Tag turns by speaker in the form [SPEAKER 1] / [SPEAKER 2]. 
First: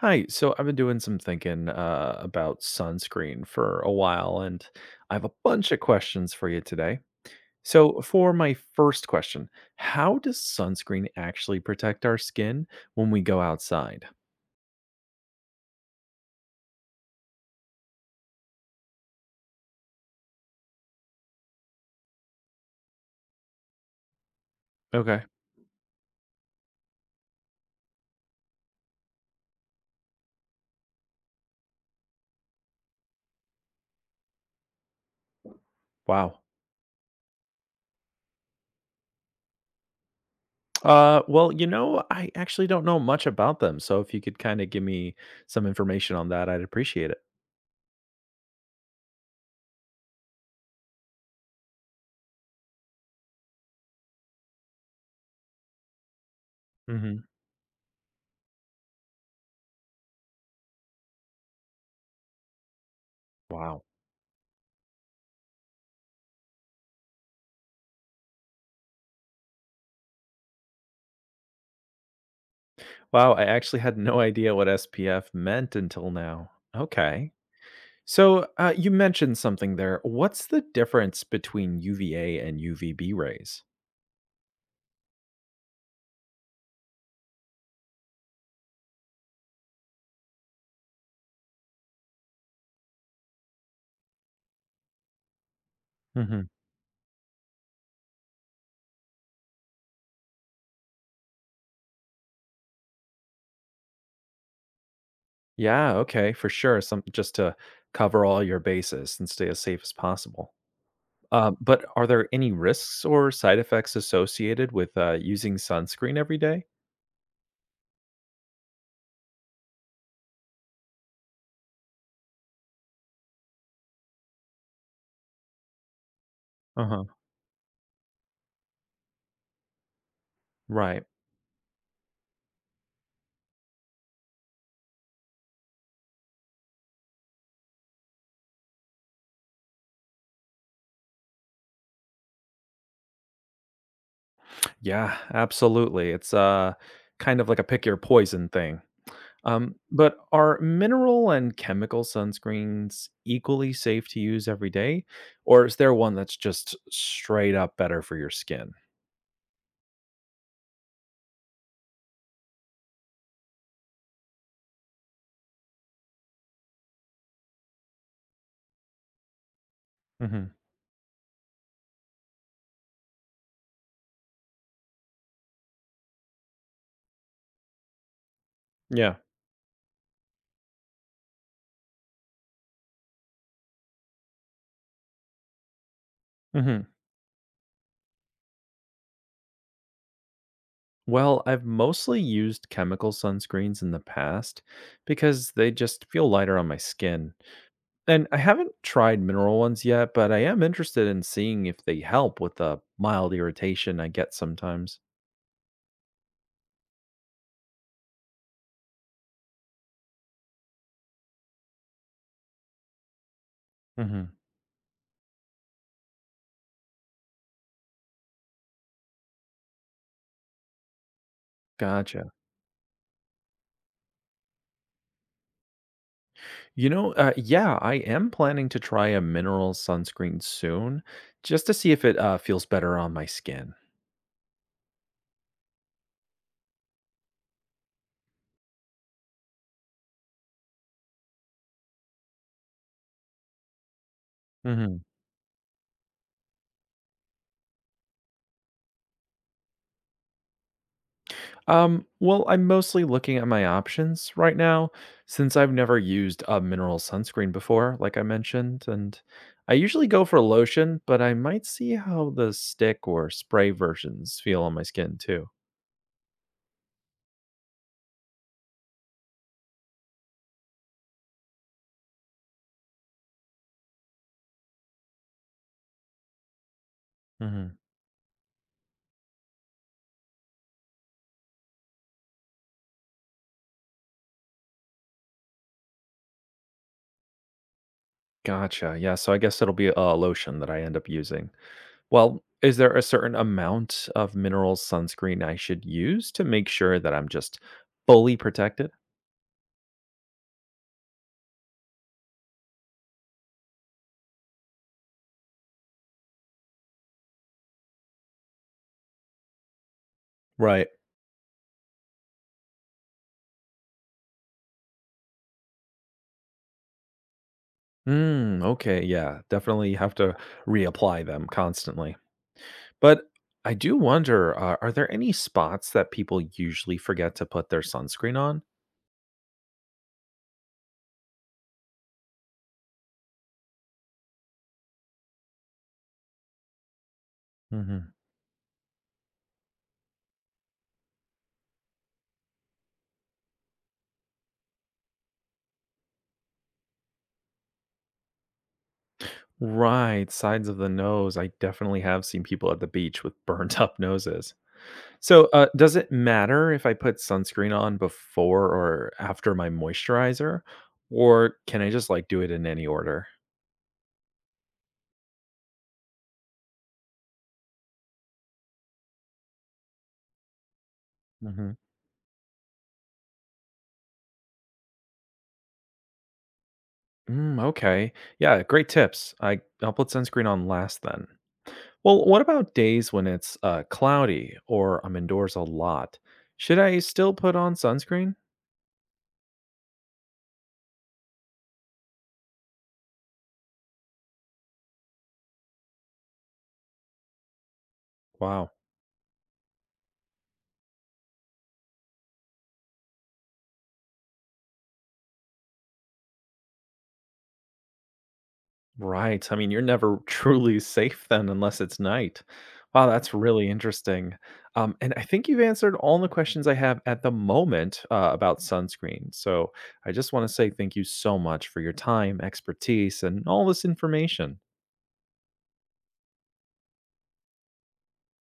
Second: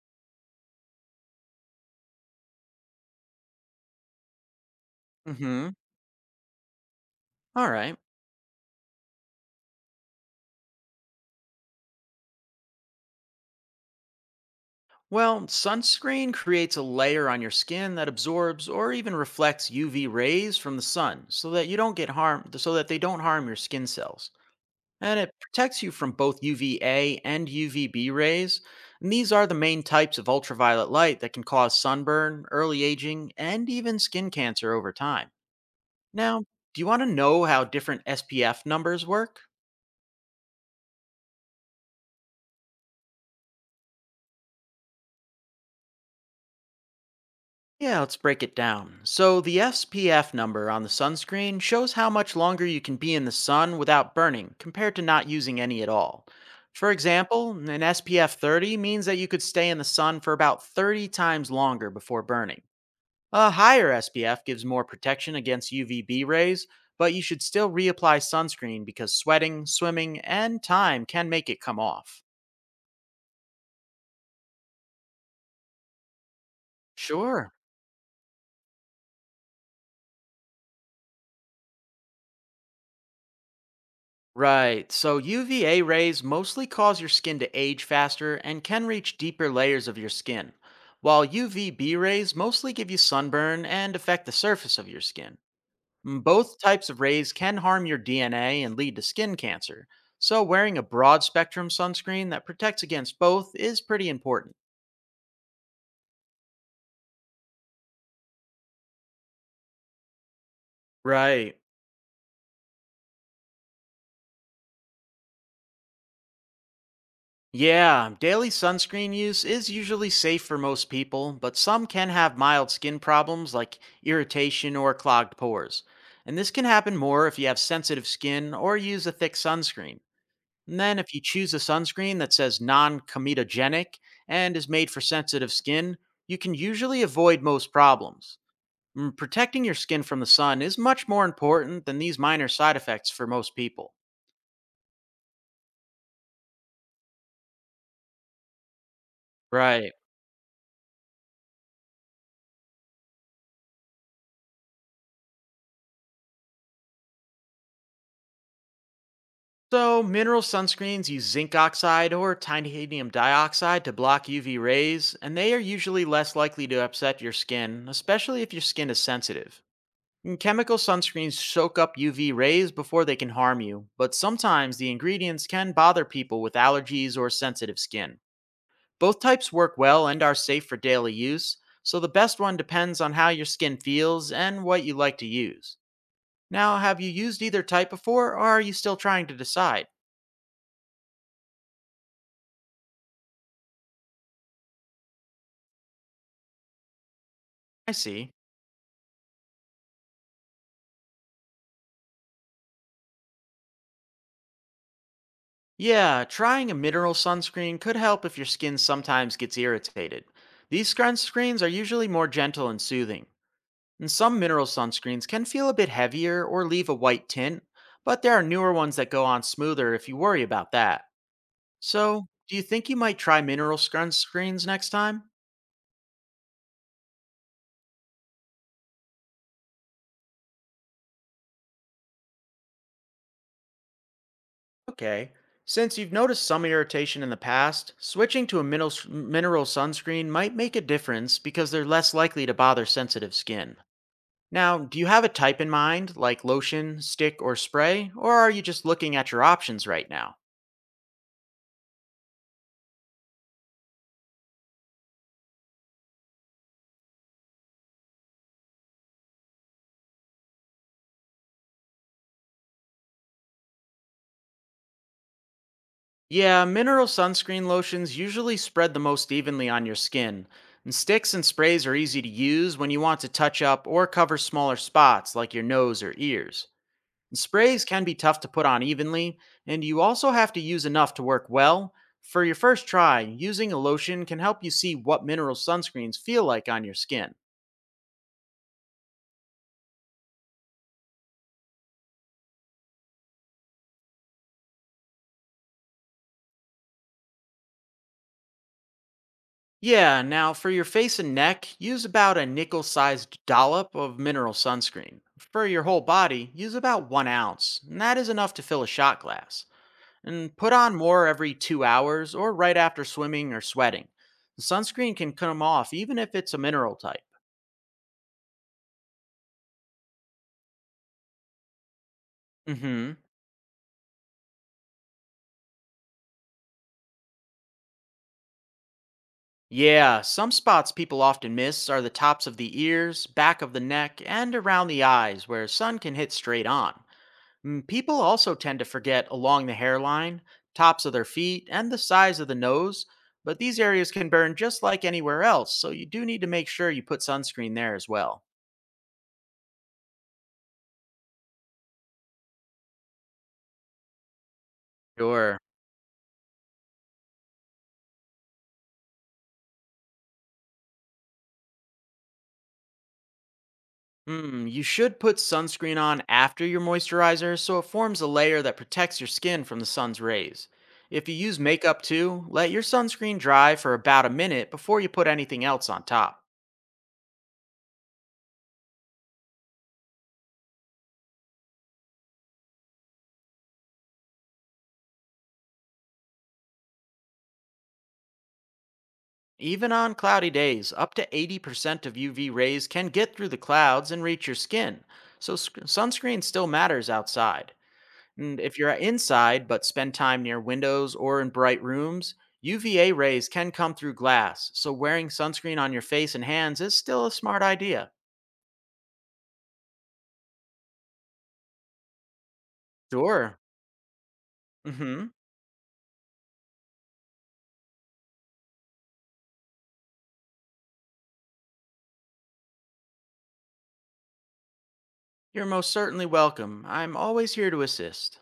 [SPEAKER 1] Hi. So I've been doing some thinking about sunscreen for a while, and I have a bunch
[SPEAKER 2] Mm-hmm.
[SPEAKER 1] of questions for you today.
[SPEAKER 2] All right.
[SPEAKER 1] So, for my first question, how does sunscreen actually protect our skin when we go outside?
[SPEAKER 2] Well, sunscreen creates a layer on your skin that absorbs or even reflects UV rays from the sun so that you don't get harmed so that they don't harm your skin cells. And
[SPEAKER 1] Okay.
[SPEAKER 2] it protects you from both UVA and UVB rays. And these are the main types of ultraviolet light that can cause sunburn, early aging, and even skin cancer over time. Now,
[SPEAKER 1] Wow.
[SPEAKER 2] do you want to know how different SPF numbers work?
[SPEAKER 1] Well, I actually don't know much about them. So, if you could kind of give me some information on that, I'd appreciate it.
[SPEAKER 2] Yeah, let's break it down. So, the SPF number on the sunscreen shows how much longer you can be in the sun without burning compared to not using any at all. For
[SPEAKER 1] Hmm
[SPEAKER 2] example, an SPF 30 means that you could stay in the sun for about 30 times longer before burning. A
[SPEAKER 1] Wow.
[SPEAKER 2] higher SPF gives more protection against UVB rays, but you should still reapply sunscreen because sweating, swimming, and time can make it come off.
[SPEAKER 1] Wow, I actually had no idea what SPF meant until now. Okay.
[SPEAKER 2] Sure.
[SPEAKER 1] So, you mentioned something there. What's the difference between UVA and UVB rays?
[SPEAKER 2] Right. So UVA rays mostly cause your skin to age faster and can reach deeper layers of your skin, while UVB rays mostly give you sunburn and affect the surface of your skin. Mm,
[SPEAKER 1] Hmm
[SPEAKER 2] both types of rays can harm your DNA and lead to skin cancer, so wearing a broad spectrum sunscreen that protects against both is pretty important.
[SPEAKER 1] Yeah, okay, for sure. Some just to cover all your bases and stay as safe as possible.
[SPEAKER 2] Right.
[SPEAKER 1] But are there any risks or side effects associated with using sunscreen every day?
[SPEAKER 2] Yeah, daily sunscreen use is usually safe for most people, but some can have mild skin problems like irritation or clogged pores. And this can
[SPEAKER 1] Uh
[SPEAKER 2] happen
[SPEAKER 1] huh.
[SPEAKER 2] more if you have sensitive skin or use a thick sunscreen. And then,
[SPEAKER 1] Right.
[SPEAKER 2] if you choose a sunscreen that says non comedogenic and is made for sensitive skin, you can usually avoid most problems. Mm, protecting your skin from the sun is much more important than these minor side effects for most people.
[SPEAKER 1] Yeah, absolutely. It's kind of like a pick your poison thing.
[SPEAKER 2] Right.
[SPEAKER 1] But are mineral and chemical sunscreens equally safe to use every day, or is there one that's just straight up better for your skin?
[SPEAKER 2] So, mineral sunscreens use zinc oxide or titanium dioxide to block UV rays, and they are usually less likely to upset your skin, especially if your skin is sensitive. And
[SPEAKER 1] Hmm
[SPEAKER 2] chemical sunscreens soak up UV rays before they can harm you, but sometimes the ingredients can bother people with allergies or sensitive skin.
[SPEAKER 1] Yeah.
[SPEAKER 2] Both types work well and are safe for daily use, so the best one depends on how your skin feels and what you like to use. Now,
[SPEAKER 1] hmm
[SPEAKER 2] have you used either type before, or are you still trying to decide?
[SPEAKER 1] Well, I've mostly used chemical sunscreens in the past because they just feel lighter on my skin.
[SPEAKER 2] I
[SPEAKER 1] And
[SPEAKER 2] see.
[SPEAKER 1] I haven't tried mineral ones yet, but I am interested in seeing if they help with the mild irritation I get sometimes.
[SPEAKER 2] Yeah, trying a mineral sunscreen could help if your skin sometimes gets irritated. These sunscreens are usually more gentle and soothing, and
[SPEAKER 1] Mm-hmm.
[SPEAKER 2] some mineral sunscreens can feel a bit heavier or leave a white tint, but there are newer ones that go on smoother if you worry about that. So,
[SPEAKER 1] Gotcha.
[SPEAKER 2] do you think you might try mineral sunscreens next time?
[SPEAKER 1] Yeah, I am planning to try a mineral sunscreen soon, just to see if it feels better on my skin.
[SPEAKER 2] Okay. Since you've noticed some irritation in the past, switching to a mineral sunscreen might make a difference because they're less likely to bother sensitive skin. Now, do
[SPEAKER 1] Hmm
[SPEAKER 2] you have a type in mind, like lotion, stick, or spray, or are you just looking at your options right now?
[SPEAKER 1] Well, I'm mostly looking at my options right now, since I've never used a mineral sunscreen before, like I mentioned, and I usually go for lotion, but I might see how the stick or spray versions feel on my skin too.
[SPEAKER 2] Yeah, mineral sunscreen lotions usually spread the most evenly on your skin, and sticks and sprays are easy to use when you want to touch up or cover smaller spots like your nose or ears. And
[SPEAKER 1] Hmm
[SPEAKER 2] sprays can be tough to put on evenly, and you also have to use enough to work well. For your first try, using a lotion can help you see what mineral sunscreens feel like on your skin.
[SPEAKER 1] Gotcha. Yeah, so I guess it'll be a lotion that I end up using. Well, is there a certain amount of mineral sunscreen I should use to make sure that I'm just fully protected?
[SPEAKER 2] Yeah, now for your face and neck, use about a nickel sized dollop of mineral sunscreen. For your whole body, use about 1 ounce, and that is enough to fill a shot glass. And put
[SPEAKER 1] Right.
[SPEAKER 2] on more every 2 hours or right after swimming or sweating. Sunscreen can come off even if it's a mineral type.
[SPEAKER 1] Mm, okay, yeah, definitely have to reapply them constantly.
[SPEAKER 2] Hmm.
[SPEAKER 1] But I do wonder, are there any spots that people usually forget to put their sunscreen on?
[SPEAKER 2] Yeah, some spots people often miss are the tops of the ears, back of the neck, and around the eyes where sun can hit straight on. Mm,
[SPEAKER 1] Hmm
[SPEAKER 2] people also tend to forget along the hairline, tops of their feet, and the size of the nose, but these areas can burn just like anywhere else, so you do need to make sure you put sunscreen there as well.
[SPEAKER 1] Right, sides of the nose. I definitely have seen people at the beach with burnt up noses. So,
[SPEAKER 2] Sure.
[SPEAKER 1] does it matter if I put sunscreen on before or after my moisturizer, or can I just like do it in any order?
[SPEAKER 2] Hmm, you should put sunscreen on after your moisturizer so it forms a layer that protects your skin from the sun's rays. If you use
[SPEAKER 1] Hmm
[SPEAKER 2] makeup too, let your sunscreen dry for about a minute before you put anything else on top.
[SPEAKER 1] Mm, okay. Yeah, great tips. I'll put sunscreen on last then. Well, what about days when it's cloudy or I'm indoors a lot? Should I still put on sunscreen?
[SPEAKER 2] Even on cloudy days, up to 80% of UV rays can get through the clouds and reach your skin, so sunscreen still matters outside. And
[SPEAKER 1] Wow.
[SPEAKER 2] if you're inside but spend time near windows or in bright rooms, UVA rays can come through glass, so wearing sunscreen on your face and hands is still a smart idea.
[SPEAKER 1] Right. I mean, you're never truly safe then unless it's night. Wow, that's
[SPEAKER 2] Sure.
[SPEAKER 1] really interesting.
[SPEAKER 2] Mm
[SPEAKER 1] And I
[SPEAKER 2] hmm.
[SPEAKER 1] think you've answered all the questions I have at the moment about sunscreen. So I just want to say thank you so much for your time, expertise, and all this information.
[SPEAKER 2] You're most certainly welcome. I'm always here to assist.